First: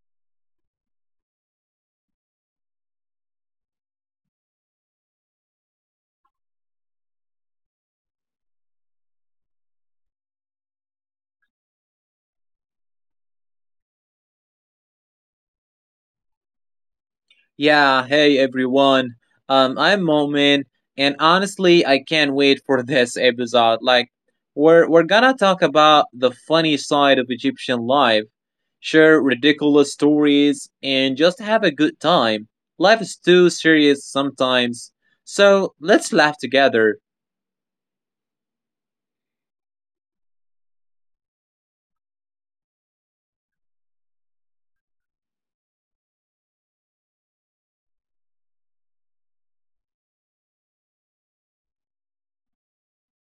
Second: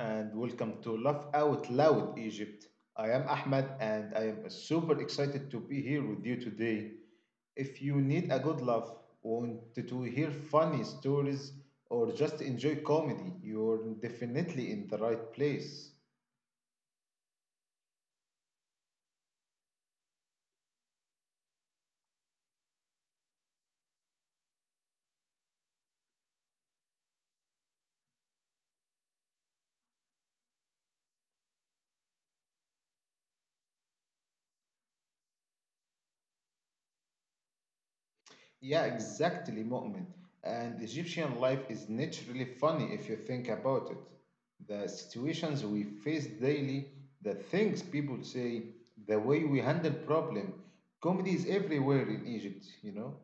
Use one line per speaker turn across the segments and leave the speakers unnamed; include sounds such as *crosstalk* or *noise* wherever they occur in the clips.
and welcome to Laugh Out Loud Egypt. I am Ahmed, and I am super excited to be here with you today. If you need a good laugh, want to hear funny stories, or just enjoy comedy, you're definitely in the right place.
Yeah, hey everyone. I'm Momin, and honestly, I can't wait for *laughs* this episode. We're gonna talk about the funny side of Egyptian life, share ridiculous stories, and just have a good time. Life is too serious sometimes, so let's laugh together.
Yeah, exactly, Mu'min. And Egyptian life is naturally funny if you think about it. The situations we face daily, the things people say, the way we handle problem. Comedy is everywhere in Egypt, you know?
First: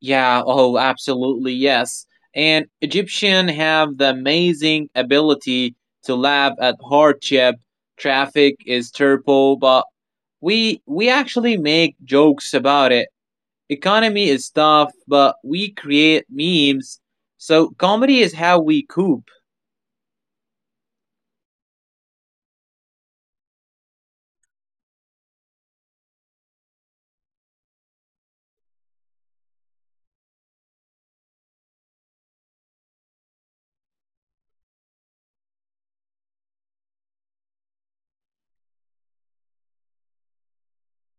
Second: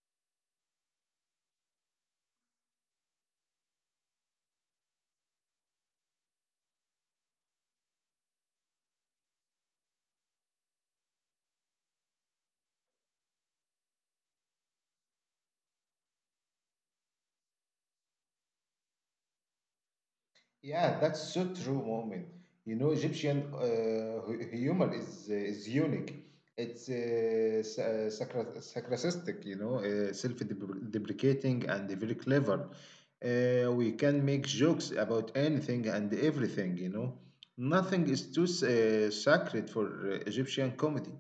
Yeah, oh, absolutely, yes. And Egyptian have the amazing ability to laugh at hardship, traffic is terrible, but we actually make jokes about it. Economy is tough, but we create memes. So comedy is how we cope.
Yeah, that's so true, Moment. Egyptian humor is unique. It's sarcastic, self-deprecating and very clever. We can make jokes about anything and everything. Nothing is too sacred for Egyptian comedy.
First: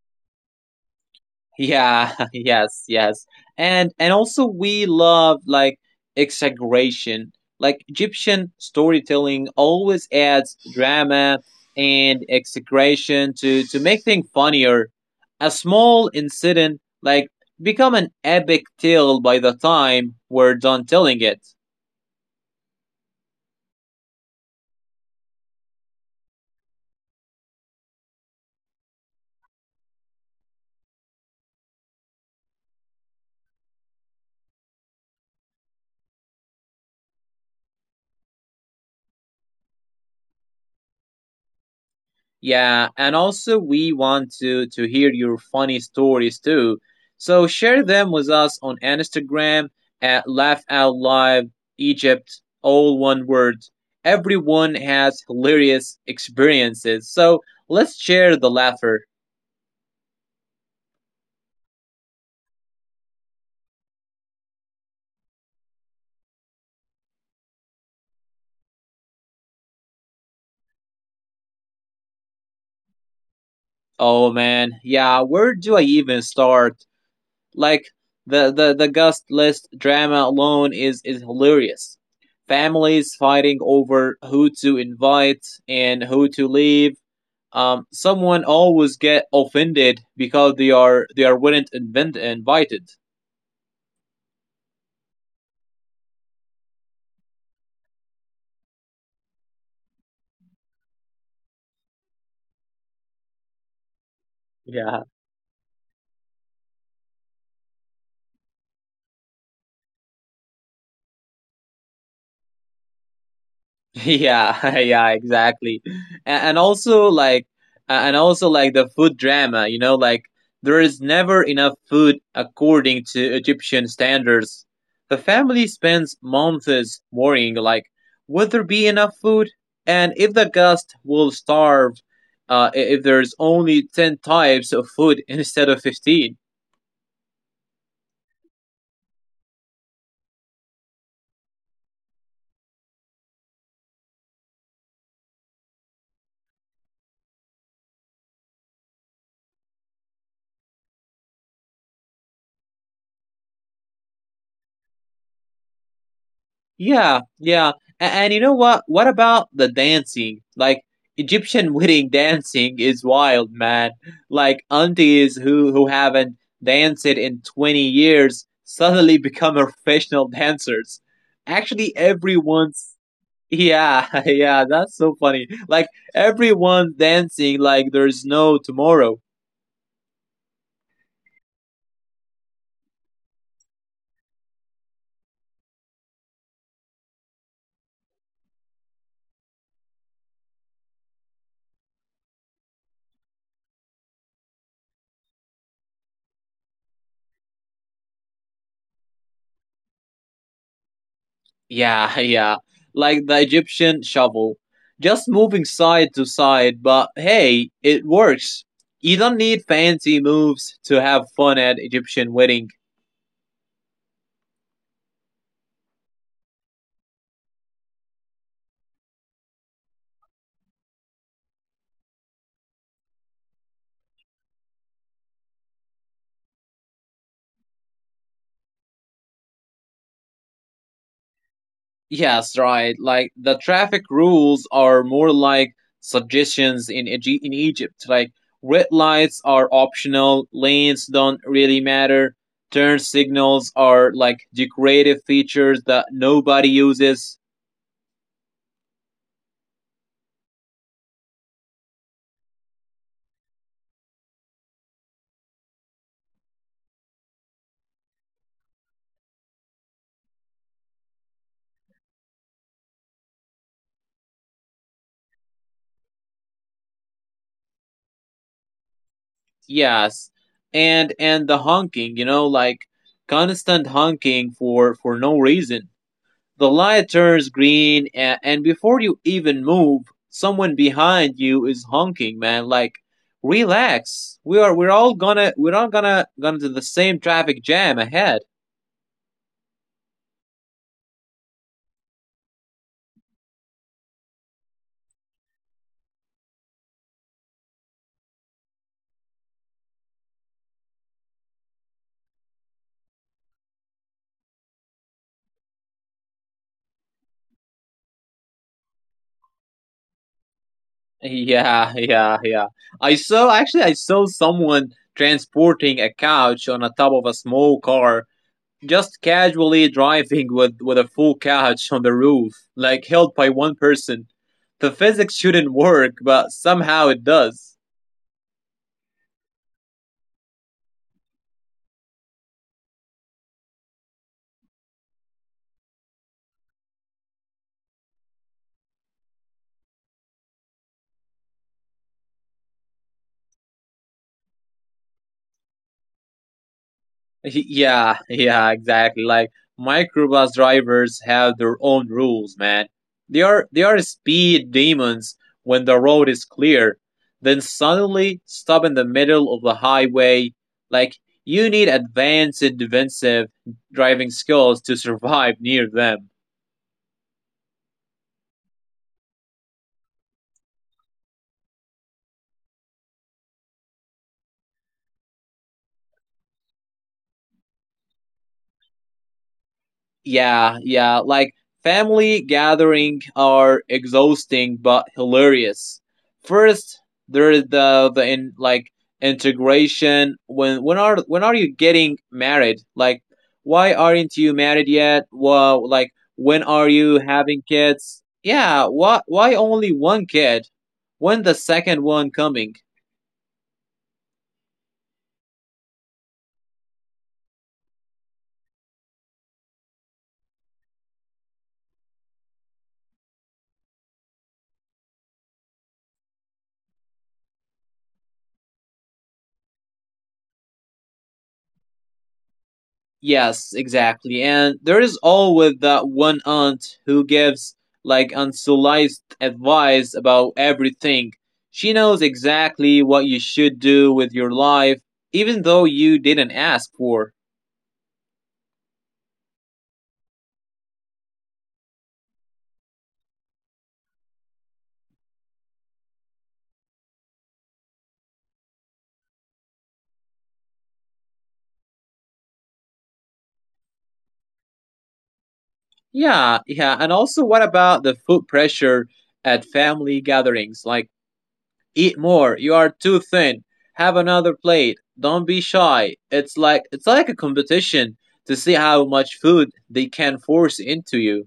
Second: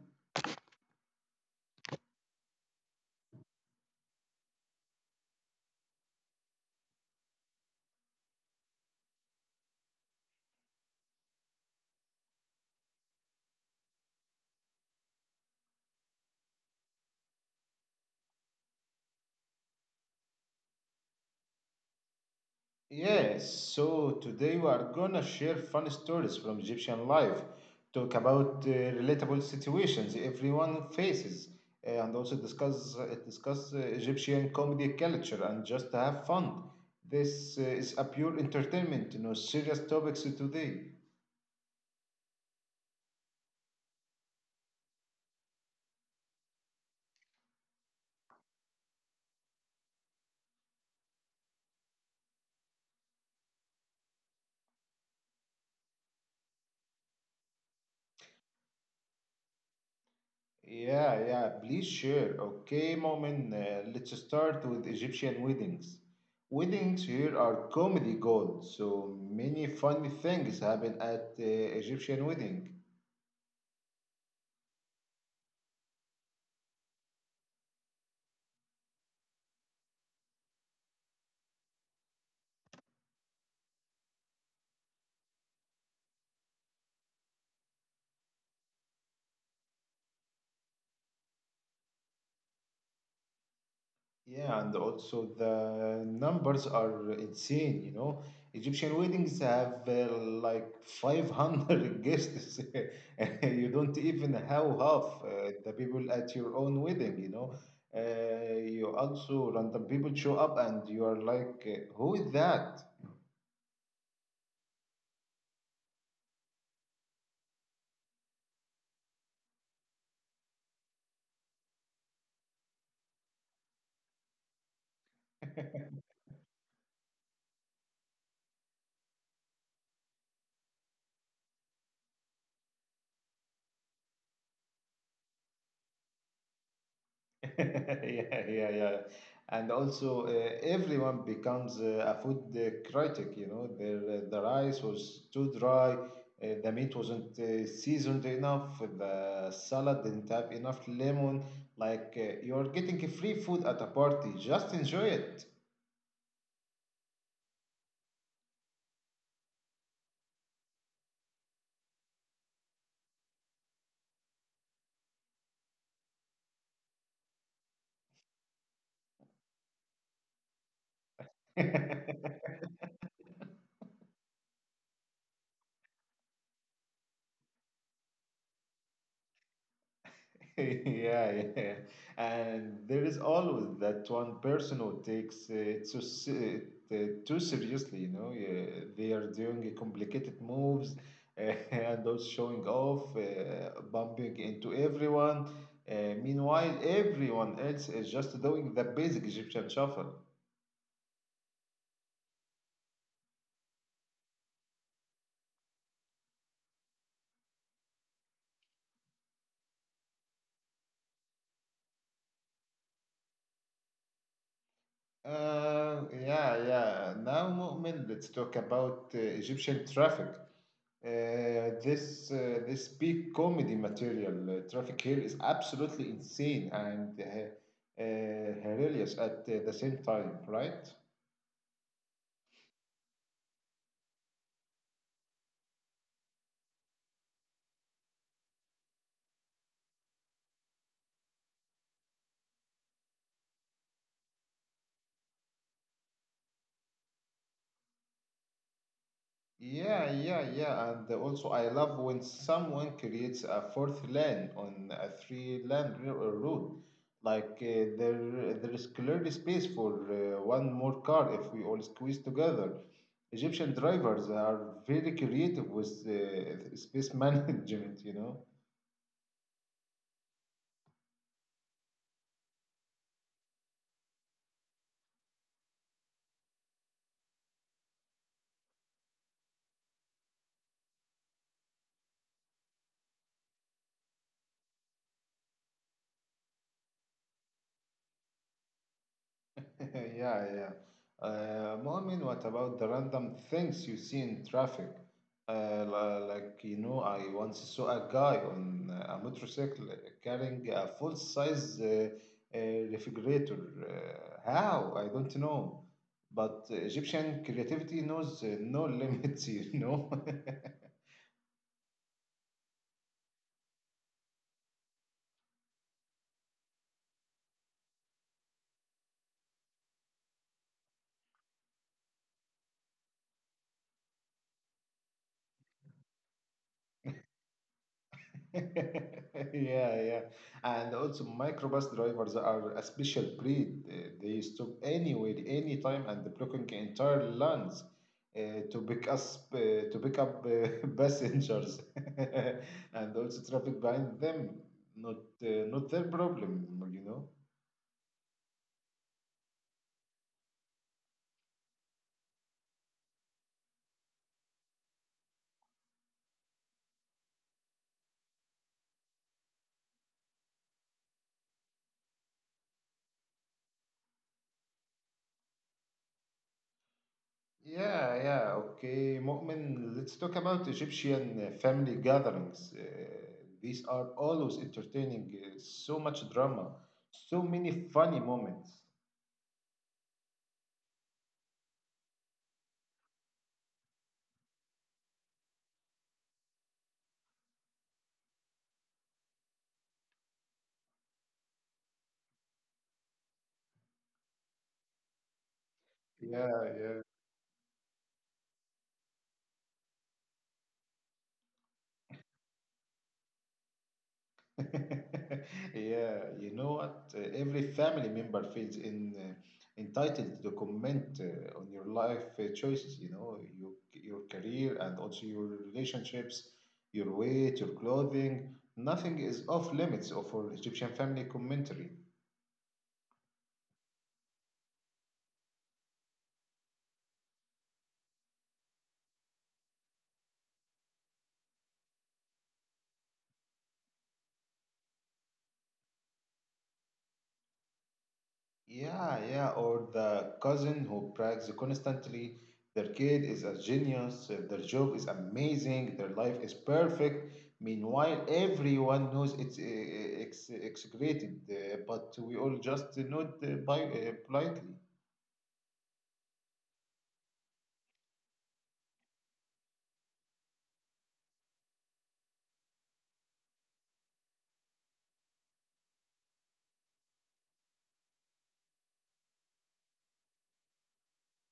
Yeah, *laughs* yes, yes. And also we love like exaggeration. Like Egyptian storytelling always adds drama and exaggeration to make things funnier. A small incident like become an epic tale by the time we're done telling it.
Yes, so today we are gonna share fun stories from Egyptian life, talk about relatable situations everyone faces, and also discuss Egyptian comedy culture and just have fun. This is a pure entertainment, no serious topics today.
Yeah, and also we want to hear your funny stories too. So share them with us on Instagram at Laugh Out Live Egypt, all one word. Everyone has hilarious experiences, so let's share the laughter.
Yeah, yeah, please share. Okay, Momin, let's start with Egyptian weddings. Weddings here are comedy gold, so many funny things happen at Egyptian wedding.
Oh man, yeah, where do I even start? Like the guest list drama alone is hilarious. Families fighting over who to invite and who to leave, someone always get offended because they are weren't invent- invited.
Yeah, and also the numbers are insane. Egyptian weddings have like 500 guests. *laughs* You don't even have
Yeah. *laughs*
half the people at your own wedding, you know. You also random people show up and you are like, who is that?
Yeah, *laughs* yeah, exactly. And, and also like and also like the food drama, you know, like there is never enough food according to Egyptian standards. The family spends months worrying like will there be enough food and if the guest will starve if there's only 10 types of food *laughs* instead of 15.
*laughs* Yeah, yeah, yeah. And also, everyone becomes a food critic. The rice was too dry, the meat wasn't seasoned enough, the salad didn't have enough lemon. Like you're getting free food at a party. Just enjoy
Yeah, yeah. And you know what? What about the dancing? Like Egyptian *laughs* wedding dancing is wild, man. Like aunties who haven't danced in 20 years suddenly *laughs* become professional dancers. Actually,
it. *laughs*
everyone's yeah, *laughs* yeah, that's so funny. Like everyone dancing like there's no tomorrow.
*laughs* Yeah, yeah. And there is always that one person who takes it too seriously, Yeah, they are doing a complicated moves uh, *laughs* and also showing off, bumping into everyone. Uh, Meanwhile, everyone else is just doing the basic Egyptian shuffle.
Yeah, *laughs* yeah. Like the Egyptian shovel. Just moving side to side, but hey, it works. You don't need fancy moves to have fun at Egyptian wedding.
Yeah, yeah. Now, Mu'min, let's talk about Egyptian traffic. This peak comedy material, Traffic Hill, is absolutely insane and hilarious at the same time, right?
Yes, right. Like the traffic rules are more like suggestions in Egypt. Like red lights are optional, lanes don't really matter. Turn signals are like decorative features that nobody uses.
Yeah, yeah, yeah. And also, I love when someone creates a fourth lane on a three-lane road. Like there is clearly space for one more car if we all squeeze together. Egyptian drivers are very creative with space *laughs* management, you know.
Yes, and the honking, you know, like constant honking for no reason. The light turns green, and before you even move, someone behind you is honking, man. Like, relax. We are we're all gonna gonna to the same traffic jam ahead. *laughs*
*laughs* Yeah, yeah. Mu'min, what about the random things you see in traffic? Like, I once saw a guy on a motorcycle carrying a full-size uh, refrigerator. How? I don't know. But Egyptian creativity knows no limits, *laughs* you know?
Yeah, yeah, yeah. I saw someone transporting a couch on a top of a small car just casually driving with a full couch on the roof, like held by one person. The physics shouldn't work, but somehow it does. *laughs*
*laughs* Yeah, yeah. And also microbus drivers are a special breed. They stop anywhere, anytime, and blocking entire lines to pick us to pick up *laughs* passengers, *laughs* and also traffic behind them. Not their problem,
Yeah, yeah, exactly. Like microbus drivers have their own rules, man. They are speed demons when the road is clear, then suddenly stop in the middle of the highway. Like you need advanced defensive driving skills to survive near them.
Yeah, yeah, okay. Mu'min, let's talk about Egyptian family gatherings. These are always entertaining, so much drama, so many funny moments.
Yeah, yeah, like family gathering are exhausting but hilarious. First, there's the in like integration. When are you getting married? Like, why aren't you married yet? Well, like when
Yeah,
are
yeah.
you having kids? Yeah, why only one kid? When the second one coming?
*laughs* Yeah, you know what? Every family member feels entitled to comment on your life choices, your career and also your relationships, your weight, your clothing. Nothing is off limits of our Egyptian family commentary.
Yes, exactly. And there is always that one aunt who gives like unsolicited advice about everything. She knows exactly what you should do with your life, even though you didn't ask for.
Yeah, yeah, or the cousin who brags constantly. Their kid is a genius, their job is amazing, their life is perfect. Meanwhile, everyone knows it's execrated, but we all just nod politely.
Yeah, yeah. And also, what about the food pressure at family gatherings? Like, eat more, you are too thin, have another plate, don't be shy. It's like a competition to see how much food they can force into you.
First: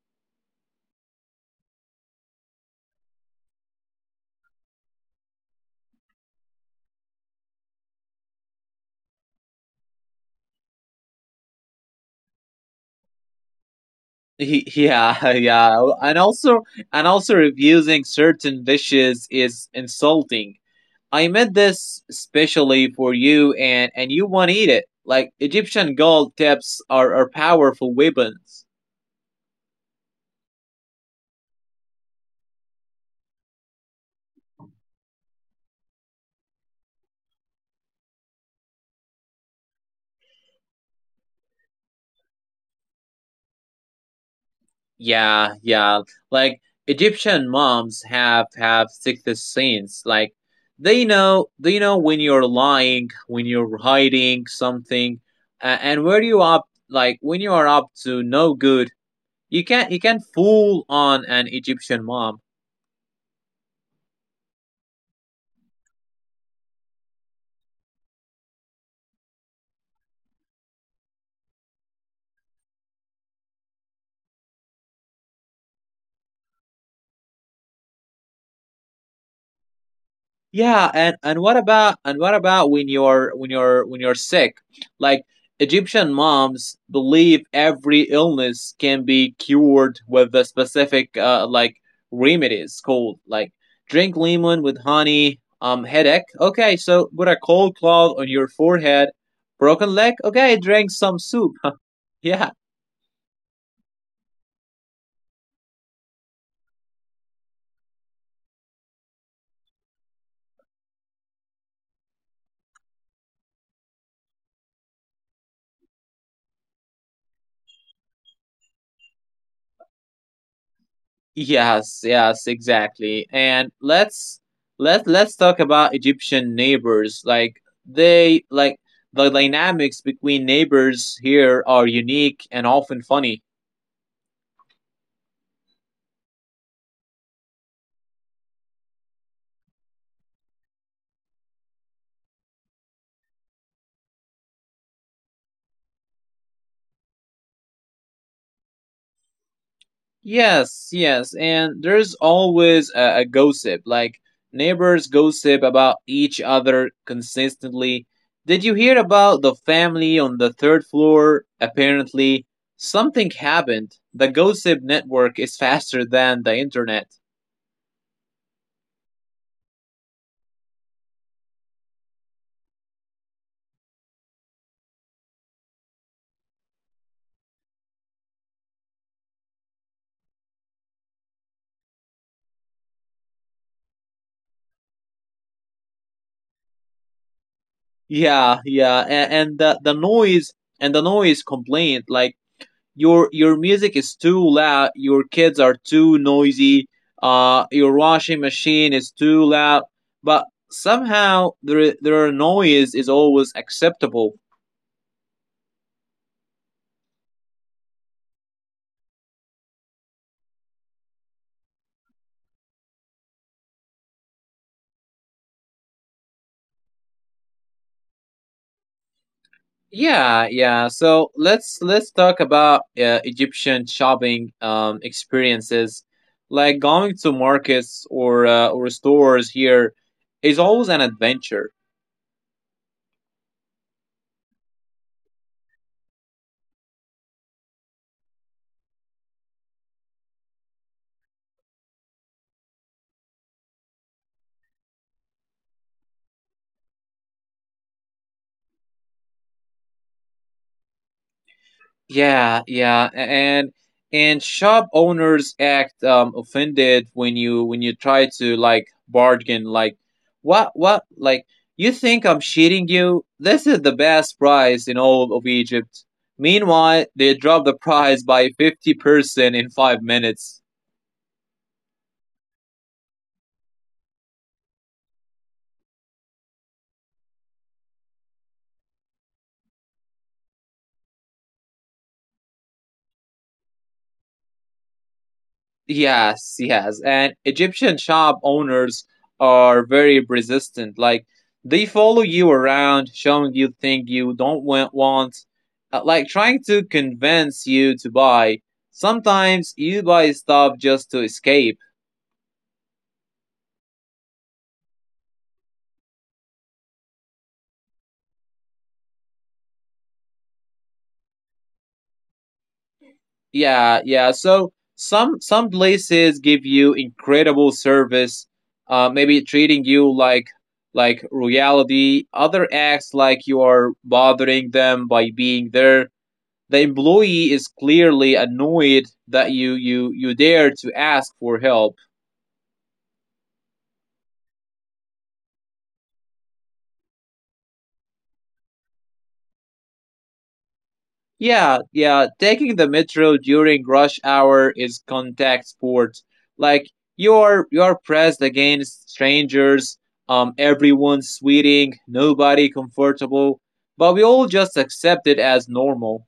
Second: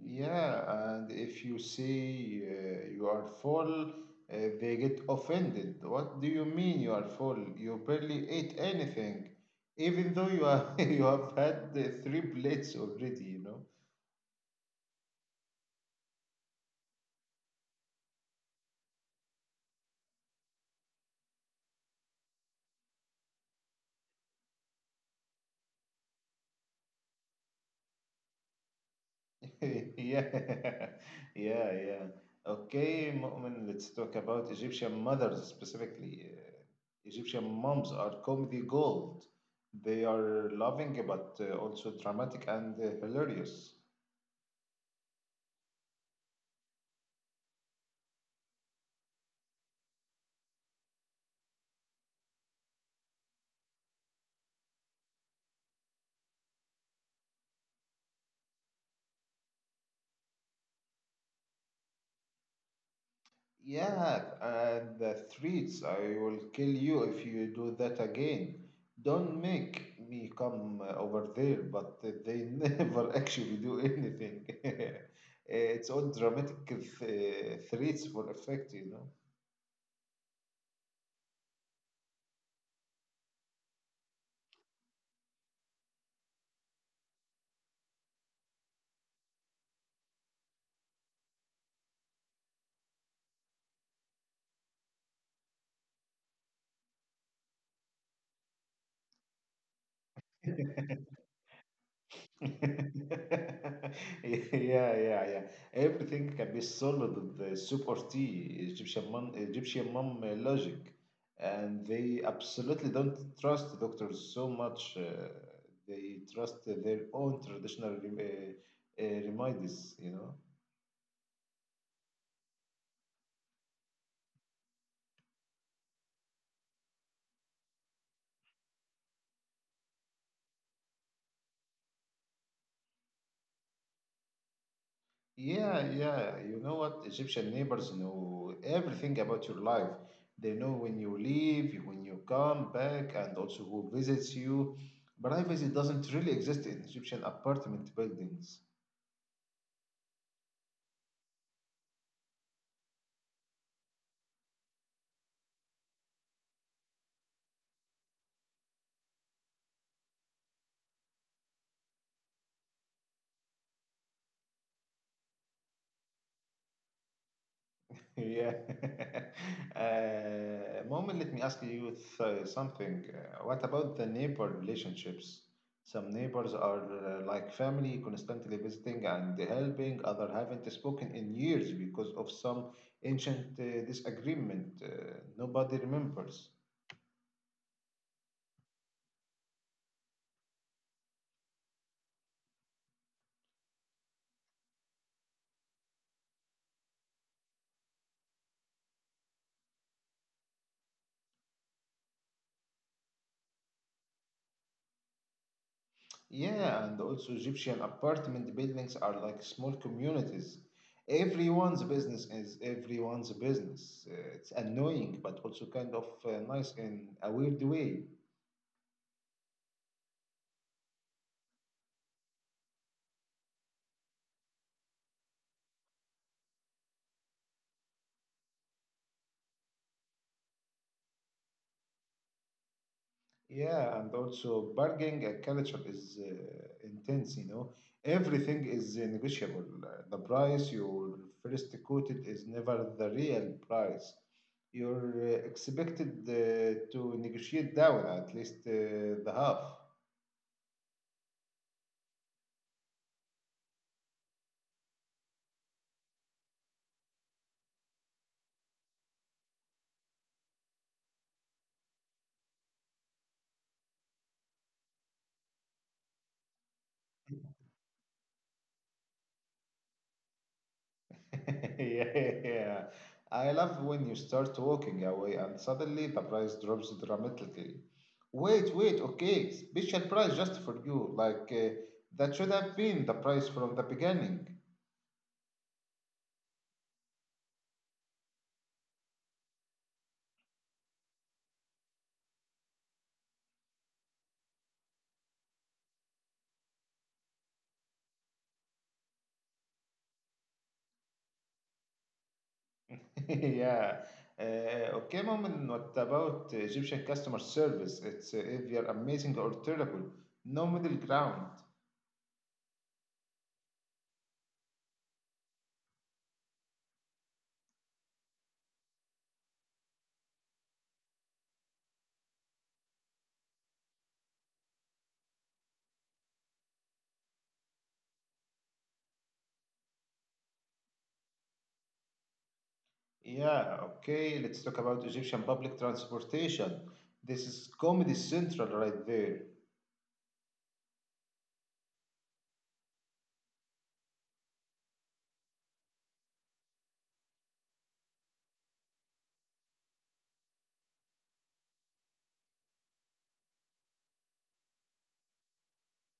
Yeah, and if you say you are full, they get offended. What do you mean you are full? You barely ate anything, even though you are *laughs* you have had the three plates already, you know?
He, yeah, *laughs* yeah, and also refusing certain dishes is insulting. I made this specially for you, and you won't eat it. Like Egyptian gold tips are powerful weapons.
*laughs* Yeah, *laughs* yeah, yeah. Okay, Mu'min, let's talk about Egyptian mothers specifically. Egyptian moms are comedy gold. They are loving but also dramatic and hilarious.
Yeah, yeah, like Egyptian moms have sixth sense. Like they know when you're lying, when you're hiding something, and where you up like when you are up to no good, you can not fool on an Egyptian mom.
Yeah, and the streets, I will kill you if you do that again. Don't make me come over there, but they *laughs* never actually do anything. *laughs* It's all dramatic threats for effect,
Yeah, and what about when you're sick? Like Egyptian moms believe every illness can be cured with a specific like remedies called like drink lemon with honey, headache. Okay, so put a cold cloth on your forehead. Broken leg? Okay, drink
*laughs*
some soup. *laughs* yeah,
*laughs* Yeah, yeah, yeah. Everything can be solved with the soup or tea, Egyptian mom logic, and they absolutely don't trust doctors so much. They trust their own traditional remedies,
Yes, yes, exactly. And let's talk about Egyptian neighbors. Like the dynamics between neighbors here are unique and often funny.
Yeah, yeah. You know what? Egyptian neighbors know everything about your life. They know when you leave, when you come back, and also who visits you. Privacy doesn't really exist in Egyptian apartment buildings.
Yes, yes, and there's always a gossip. Like neighbors gossip about each other consistently. Did you hear about the family on the third floor? Apparently, something happened. The gossip network is faster than the internet.
Yeah. *laughs* Moment, let me ask you something. What about the neighbor relationships? Some neighbors are like family, constantly visiting and helping. Other haven't spoken in years because of some ancient disagreement nobody remembers.
Yeah, yeah, and the noise and the noise complaint like your music is too loud, your kids are too noisy, your washing machine is too loud, but somehow their noise is always acceptable.
Yeah, and also Egyptian apartment buildings are like small communities. Everyone's business is everyone's business. It's annoying, but also kind of nice in a weird way.
Yeah, yeah. So let's talk about Egyptian shopping, um, experiences, like going to markets or stores here is always an adventure.
Yeah, and also bargaining culture is intense, Everything is negotiable. The price you first quoted is never the real price. You're expected to negotiate down at least the half.
Yeah, yeah, and shop owners act offended when you try to like bargain like what like you think I'm cheating you? This is the best price in all of Egypt. Meanwhile, they drop the price by 50% in 5 minutes.
*laughs* Yeah. I love when you start walking away and suddenly the price drops dramatically. Wait, wait, okay, special price just for you. Like, that should have been the price from the beginning. *laughs*
Yes, yes. And Egyptian shop owners are very resistant. Like they follow you around, showing you things you don't want, like trying to convince you to buy. Sometimes you buy stuff just to escape.
Yeah. Okay, mom, what about Egyptian customer service? It's either amazing or terrible. No middle ground.
Yeah, yeah. So some places give you incredible service, maybe treating you like royalty. Other acts like you are bothering them by being there, the employee is clearly annoyed that you dare to ask for help.
Yeah, okay, let's talk about Egyptian public transportation. This is Comedy Central right there.
Yeah, yeah, taking the metro during rush hour is contact sport. Like you're pressed against strangers, um, everyone's sweating, nobody comfortable, but we all just accept it as normal.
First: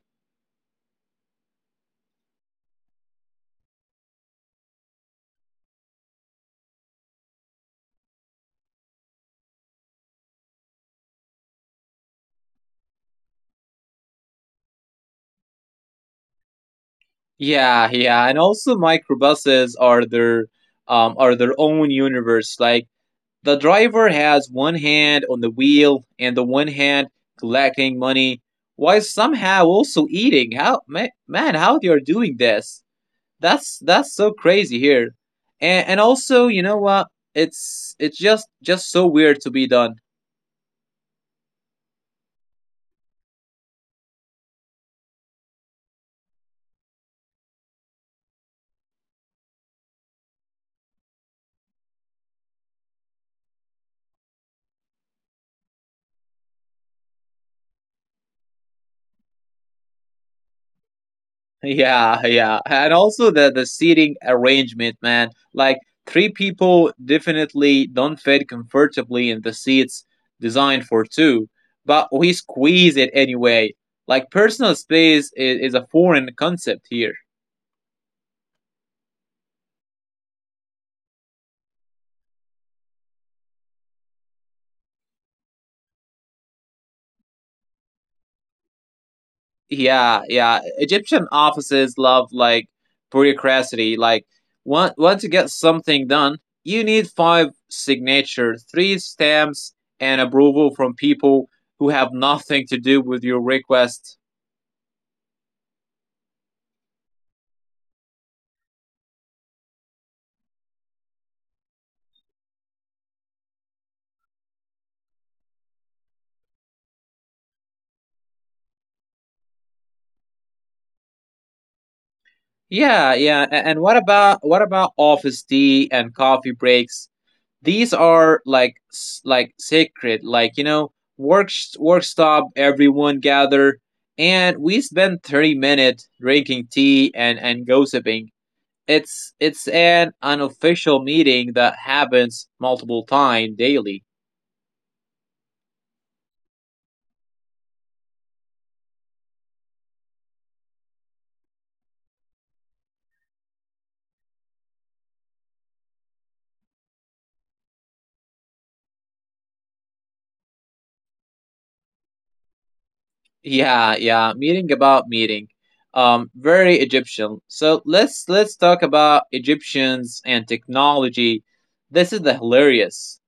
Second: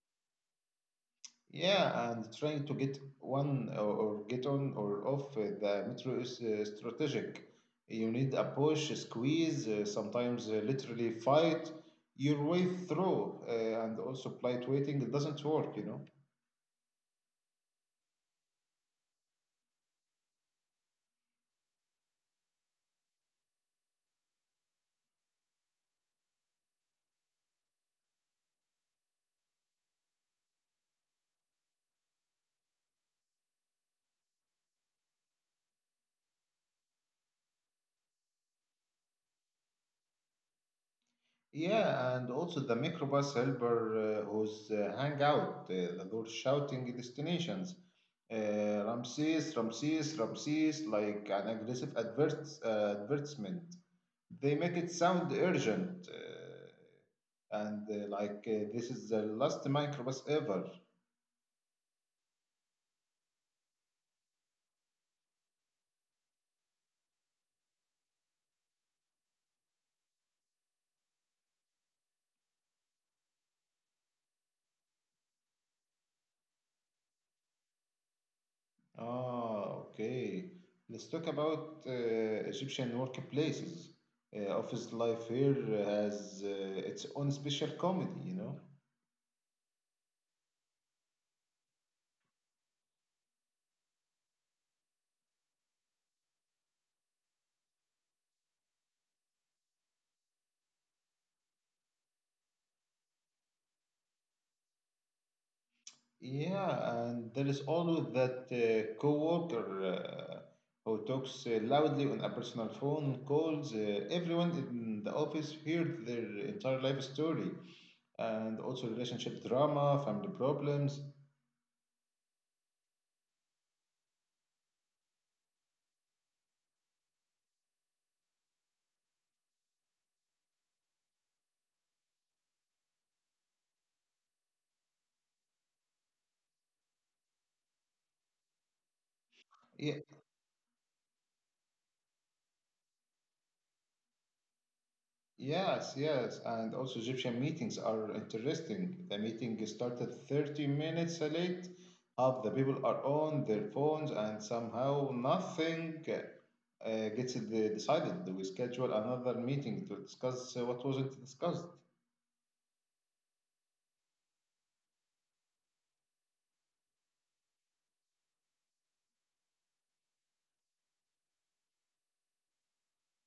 Yeah, and trying to get one or get on or off the metro is strategic. You need a push, a squeeze, sometimes literally fight your way through, and also polite waiting doesn't work,
Yeah, yeah, and also microbuses are their own universe. Like the driver has one hand on the wheel and the one hand collecting money while somehow also eating. How, man, how they are doing this? That's so crazy here. And also, you know what? It's just so weird to be done.
Yeah, and also the microbus helper who's hang out the door shouting destinations. Ramses, Ramses, Ramses, like an aggressive advertisement. They make it sound urgent and like this is the last microbus ever.
Yeah, yeah. And also the seating arrangement, man. Like three people definitely don't fit comfortably in the seats designed for two, but we squeeze it anyway. Like personal space is a foreign concept here.
Ah, okay. Let's talk about Egyptian workplaces. Office life here has its own special comedy,
Yeah, yeah. Egyptian offices love like bureaucracy. Like want to get something done, you need five signatures, three stamps, and approval from people who have nothing to do with your request.
Yeah, and there is always that coworker who talks loudly on a personal phone calls. Everyone in the office heard their entire life story and also relationship drama, family problems.
Yeah, yeah. And what about office tea and coffee breaks? These are like sacred, like you know, work stop, everyone gather, and we spend 30 minutes drinking tea and gossiping. It's
Yeah,
an unofficial meeting that happens multiple times daily.
yes, yes, and also Egyptian meetings are interesting. The meeting started 30 minutes late. Half the people are on their phones, and somehow nothing gets decided. We schedule another meeting to discuss what wasn't discussed.
Yeah, yeah, meeting about meeting. Very Egyptian. So let's talk about Egyptians and technology. This is the hilarious.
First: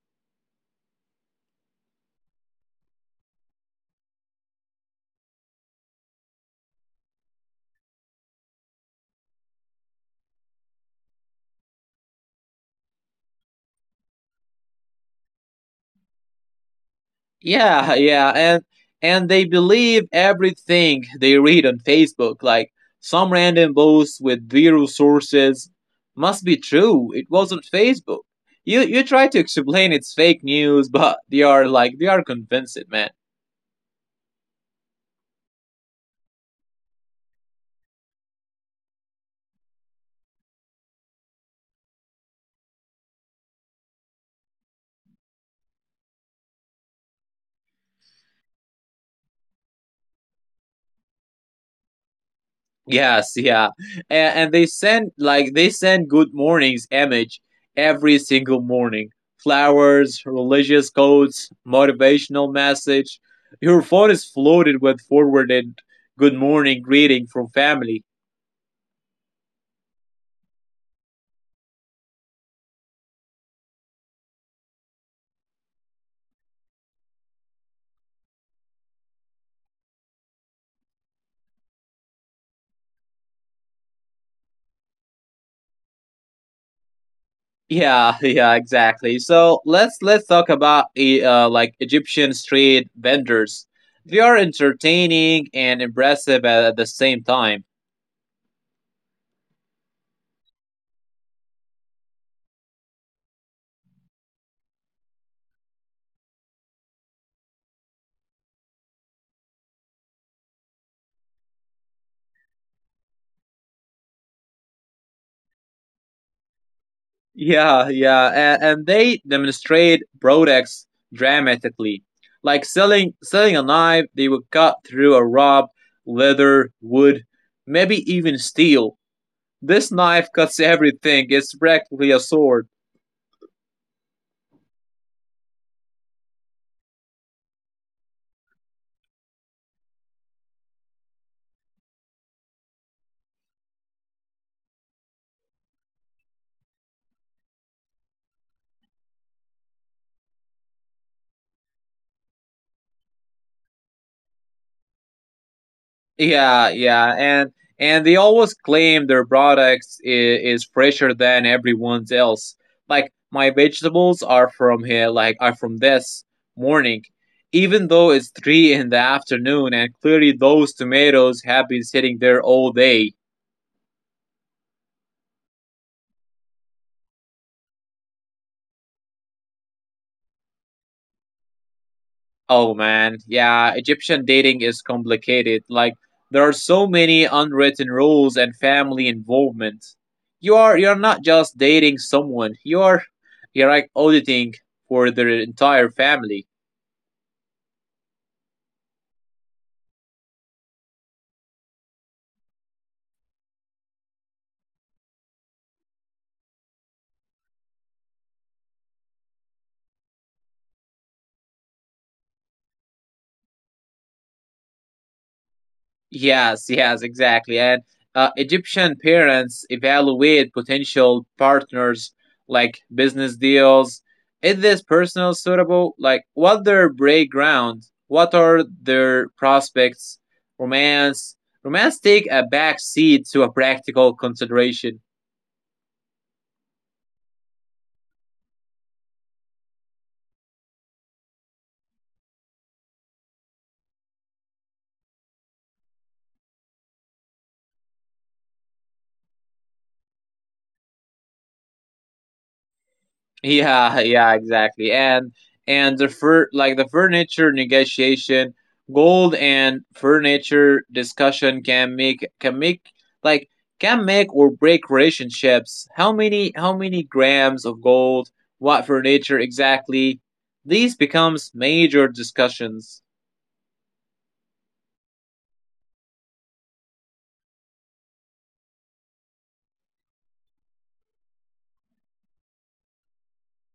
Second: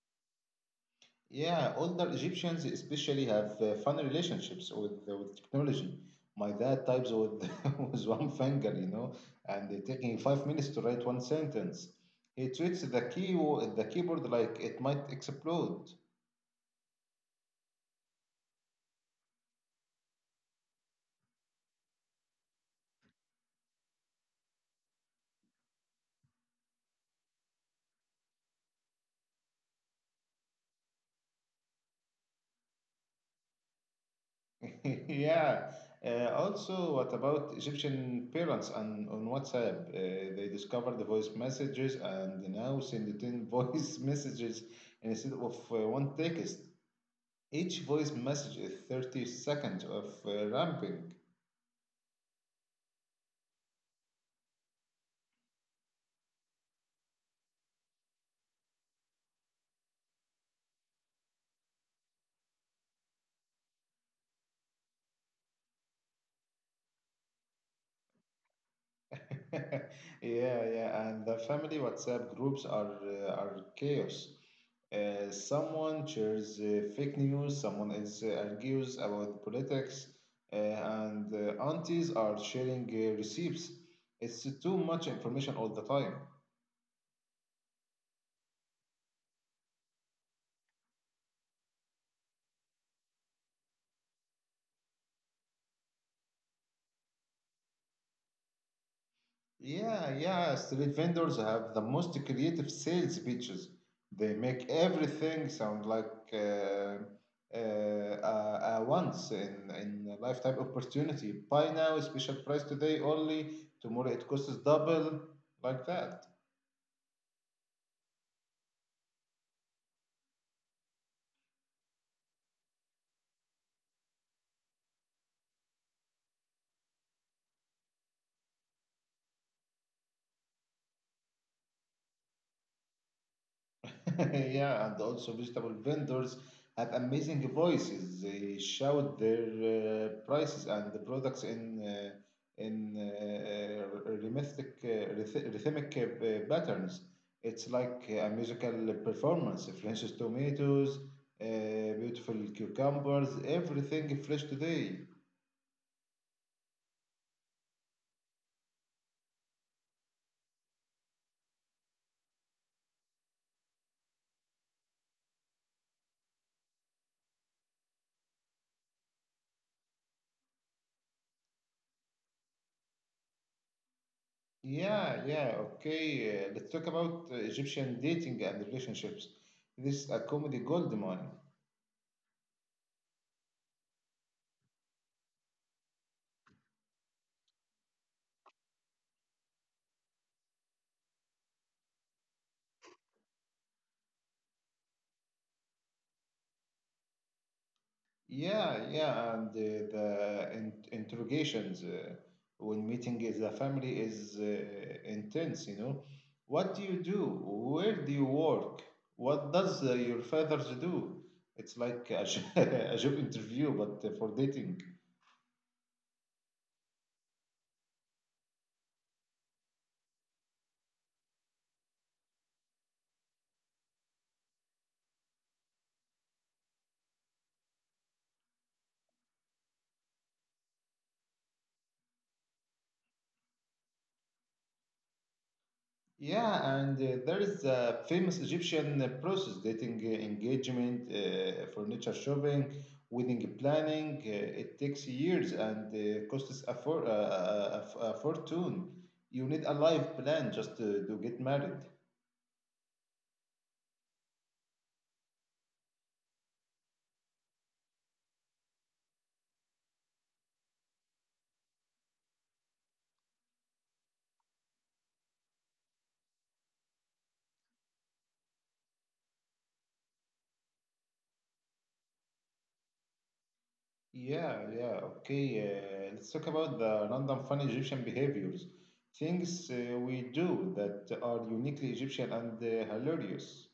Yeah, older Egyptians especially have fun relationships with technology. My dad types with *laughs* with one finger, and it taking 5 minutes to write one sentence. He treats the keyboard like it might explode.
Yeah, yeah, and they believe everything they read on Facebook. Like some random post with zero sources must be true. It wasn't Facebook. You try to explain it's fake news, *laughs* but they are convinced, man.
*laughs* Yeah. Also, what about Egyptian parents on WhatsApp? They discovered the voice messages and now send it in *laughs* voice messages instead of one text. Each voice message is 30 seconds of ramping.
Yes, yeah. And they send like They send good mornings image every single morning. Flowers, religious quotes, motivational message. Your phone is flooded with forwarded good morning greeting from family.
*laughs* Yeah, yeah, and the family WhatsApp groups are chaos. Someone shares fake news, someone else argues about politics, and aunties are sharing receipts. It's too much information all the time.
Yeah, *laughs* yeah, exactly. So let's talk about Egyptian street vendors. They are entertaining and impressive at the same time.
Yeah, yeah. Street vendors have the most creative sales pitches. They make everything sound like once in a lifetime opportunity. Buy now, special price today only. Tomorrow it costs double, like that.
Yeah, yeah, and they demonstrate products dramatically. Like selling a knife, they would cut through a rock, leather, wood, maybe even steel. This knife cuts everything. It's practically a sword.
*laughs* Yeah, and also vegetable vendors have amazing voices. They shout their prices and the products uh, in rhythmic patterns. It's like a musical performance. Fresh tomatoes, beautiful cucumbers, everything fresh today.
Yeah, yeah, and they always claim their products is fresher than everyone's else. Like my vegetables are from here, like are from this morning, even though it's three in the afternoon, and clearly those tomatoes have been sitting there all day.
Yeah, yeah, okay. Let's talk about Egyptian dating and relationships. This is a comedy gold mine.
Oh man, yeah, Egyptian dating is complicated. Like there are so many unwritten rules and family involvement. You're not just dating someone. You're like auditing for their entire family.
Yeah, yeah, and the interrogations when meeting is the family is intense, What do you do? Where do you work? What does your father do? It's like a, *laughs* a job interview, but for dating.
Yes, yes, exactly. And Egyptian parents evaluate potential partners like business deals. Is this personal suitable? Like, what their background? What are their prospects? Romance. Romance take a back seat to a practical consideration.
Yeah, and there is a famous Egyptian process dating engagement, furniture shopping, wedding planning. It takes years and costs a fortune. You need a life plan just to get married.
Yeah, *laughs* yeah, exactly. And the furniture negotiation, gold and furniture discussion like can make or break relationships. How many grams of gold, what furniture exactly? These becomes major discussions.
Yeah, yeah, okay. Let's talk about the random funny Egyptian behaviors. Things we do that are uniquely Egyptian and hilarious.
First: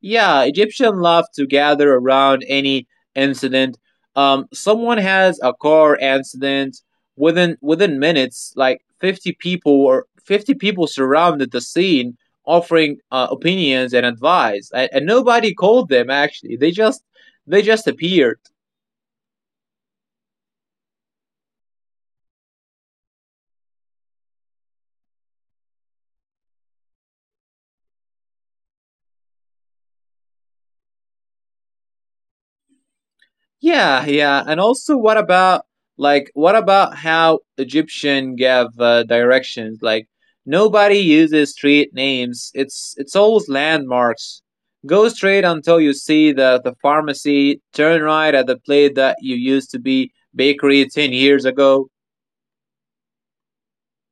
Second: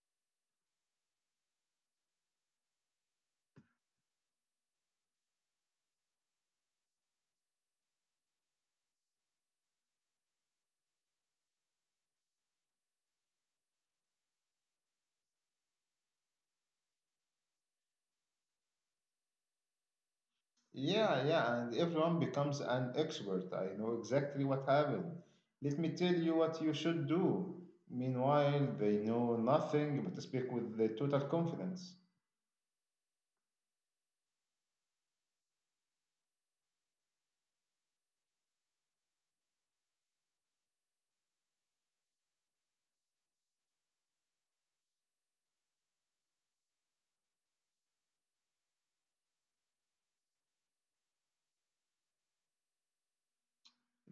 Yeah, Egyptian love to gather around any incident. Someone has a car accident within minutes, like 50 people surrounded the scene, offering opinions and advice, and nobody called them. Actually, they just appeared.
Yeah, yeah, and everyone becomes an expert. I know exactly what happened. Let me tell you what you should do. Meanwhile, they know nothing but speak with the total confidence.
Yeah, yeah. And also, what about how Egyptian gave directions? Like nobody uses street names. It's always landmarks. Go straight until you see the pharmacy. Turn right at the place that you used to be bakery 10 years ago.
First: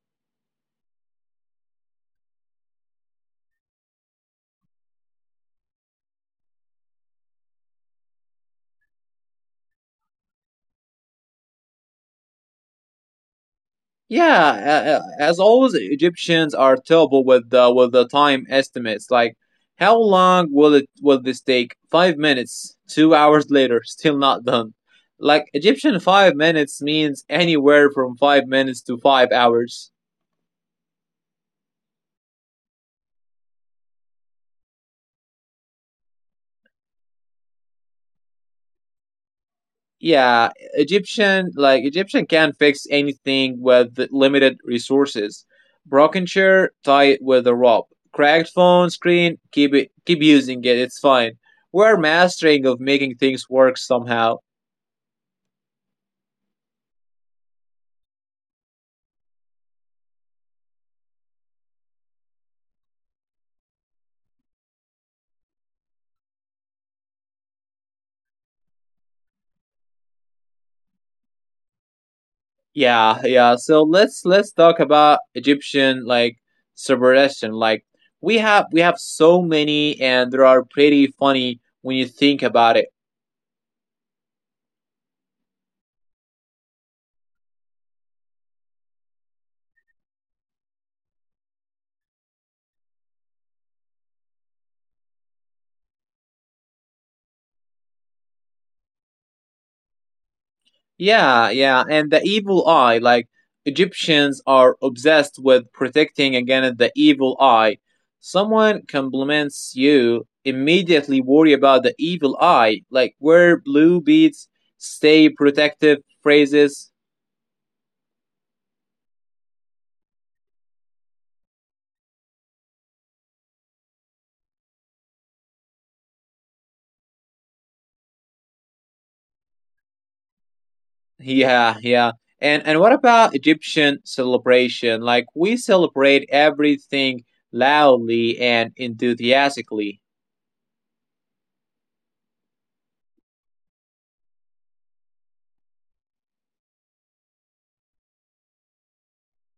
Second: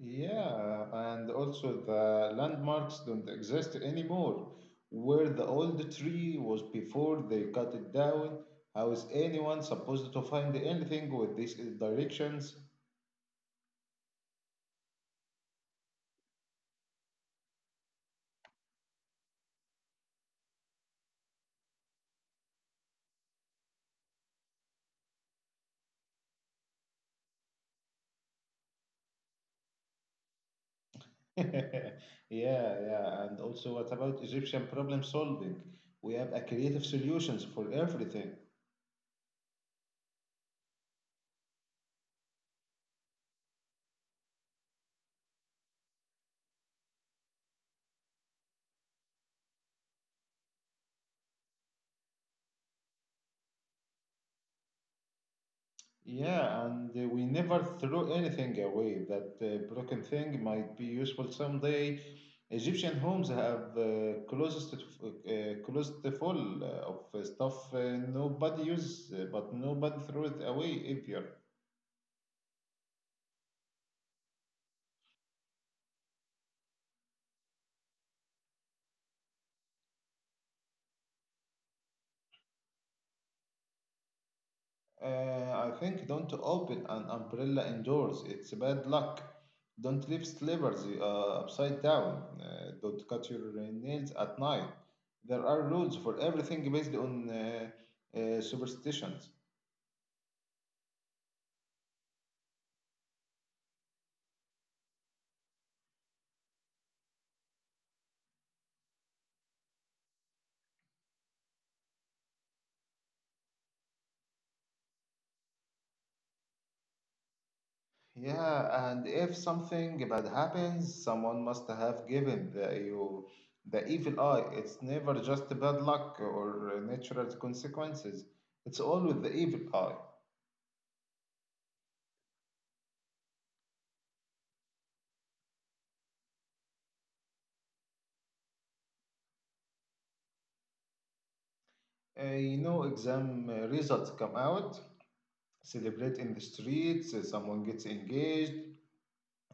Yeah, and also the landmarks don't exist anymore. Where the old tree was before they cut it down, how is anyone supposed to find anything with these directions?
Yeah, as always, Egyptians are terrible with the time estimates. Like, how long will this take? Five minutes. Two hours later, *laughs* still not done. Like Egyptian five minutes means anywhere from five minutes to five hours.
*laughs* Yeah, yeah. And also, what about Egyptian problem solving? We have a creative solutions for everything.
Yeah, egyptian can fix anything with limited resources, broken chair tie it with a rope, cracked phone screen keep using it, it's fine. We're mastering of making things work somehow.
Yeah, and we never throw anything away. That broken thing might be useful someday. Egyptian homes have closet full of stuff nobody uses, but nobody throw it away either.
Yeah, yeah, so let's talk about egyptian superstition, like we have so many and they are pretty funny when you think about it.
I think don't open an umbrella indoors. It's bad luck. Don't leave slippers upside down. Don't cut your nails at night. There are rules for everything based on superstitions.
Yeah, yeah, and the evil eye, like Egyptians are obsessed with protecting against the evil eye. Someone compliments you, immediately worry about the evil eye, like wear blue beads, stay protective phrases.
Yeah, and if something bad happens, someone must have given the evil eye. It's never just bad luck or natural consequences. It's always the evil eye.
Yeah, yeah. And what about Egyptian celebration? Like we celebrate everything loudly and enthusiastically.
Exam results come out, celebrate in the streets, someone gets engaged,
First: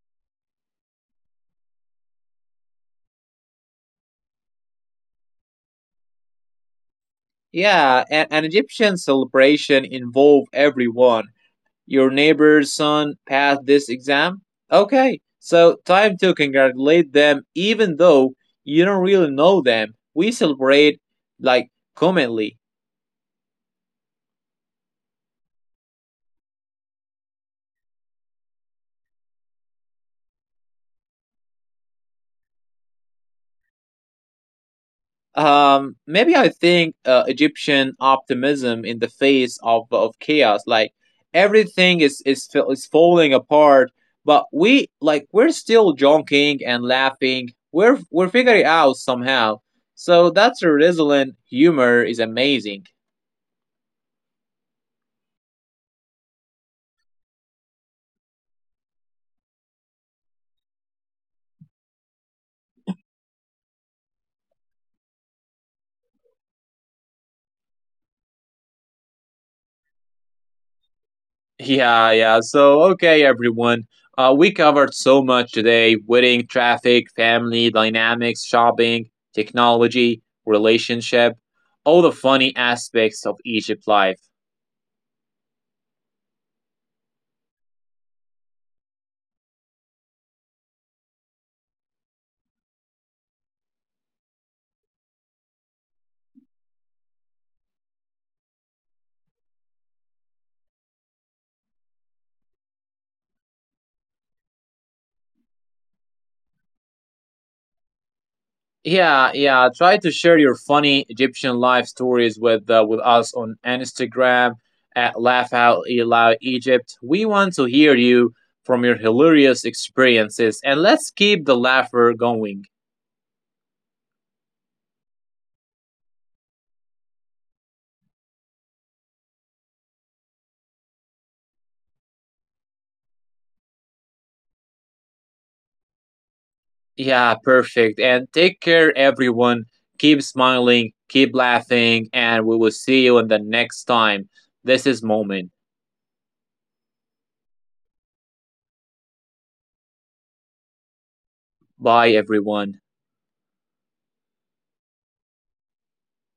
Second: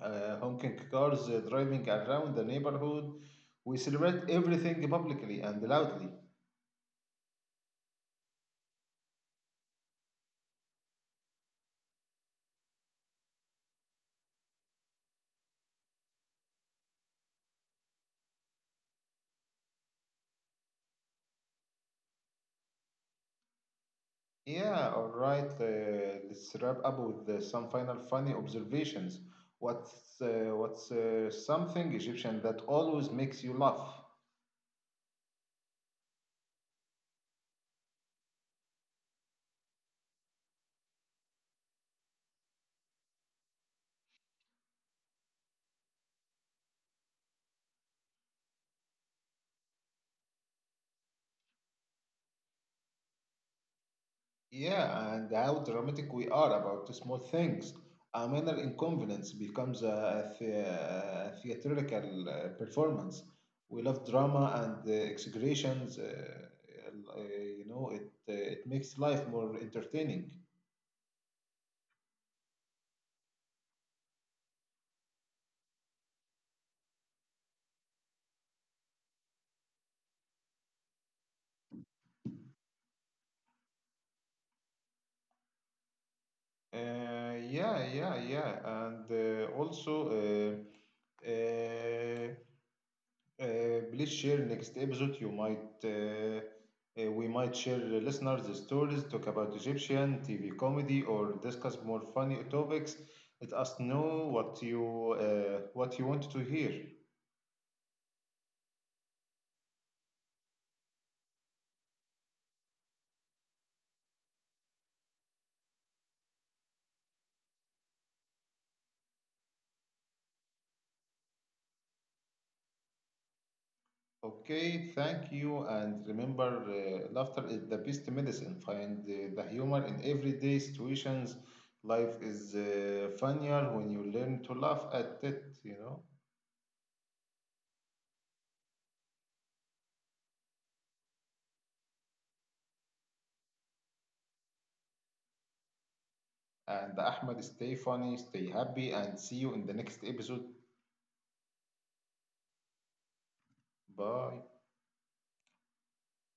honking cars driving around the neighborhood. We celebrate everything publicly and loudly.
Yeah, and an Egyptian celebration involve everyone. Your neighbor's son passed this exam? Okay, so time to congratulate them even though you don't really know them. We celebrate like commonly.
Yeah, all right. Let's wrap up with some final funny observations. What's something Egyptian that always makes you laugh?
Maybe I think Egyptian optimism in the face of chaos, like everything is, is falling apart, but we're still joking and laughing. We're figuring it out somehow. So that's a resilient humor is amazing.
Yeah, and how dramatic we are about the small things. A minor inconvenience becomes a theatrical performance. We love drama and exaggerations. It makes life more entertaining.
Yeah, yeah. So, okay, everyone. We covered so much today, wedding, traffic, family, dynamics, shopping, technology, relationship, all the funny aspects of Egypt life.
Yeah, yeah, yeah, and also. Please share next episode. You might we might share listeners' stories, talk about Egyptian TV comedy, or discuss more funny topics. Let us know what you want to hear.
Yeah, yeah. Try to share your funny Egyptian life stories with us on Instagram at Laugh Out Loud Egypt. We want to hear you from your hilarious experiences, and let's keep the laughter going.
Okay, thank you, and remember, laughter is the best medicine. Find the humor in everyday situations. Life is funnier when you learn to laugh at it.
Yeah, perfect. And take care, everyone. Keep smiling, keep laughing, and we will see you in the next time. This is Moment.
And Ahmed, stay funny, stay happy, and see you in the next episode.
Bye, everyone.
Bye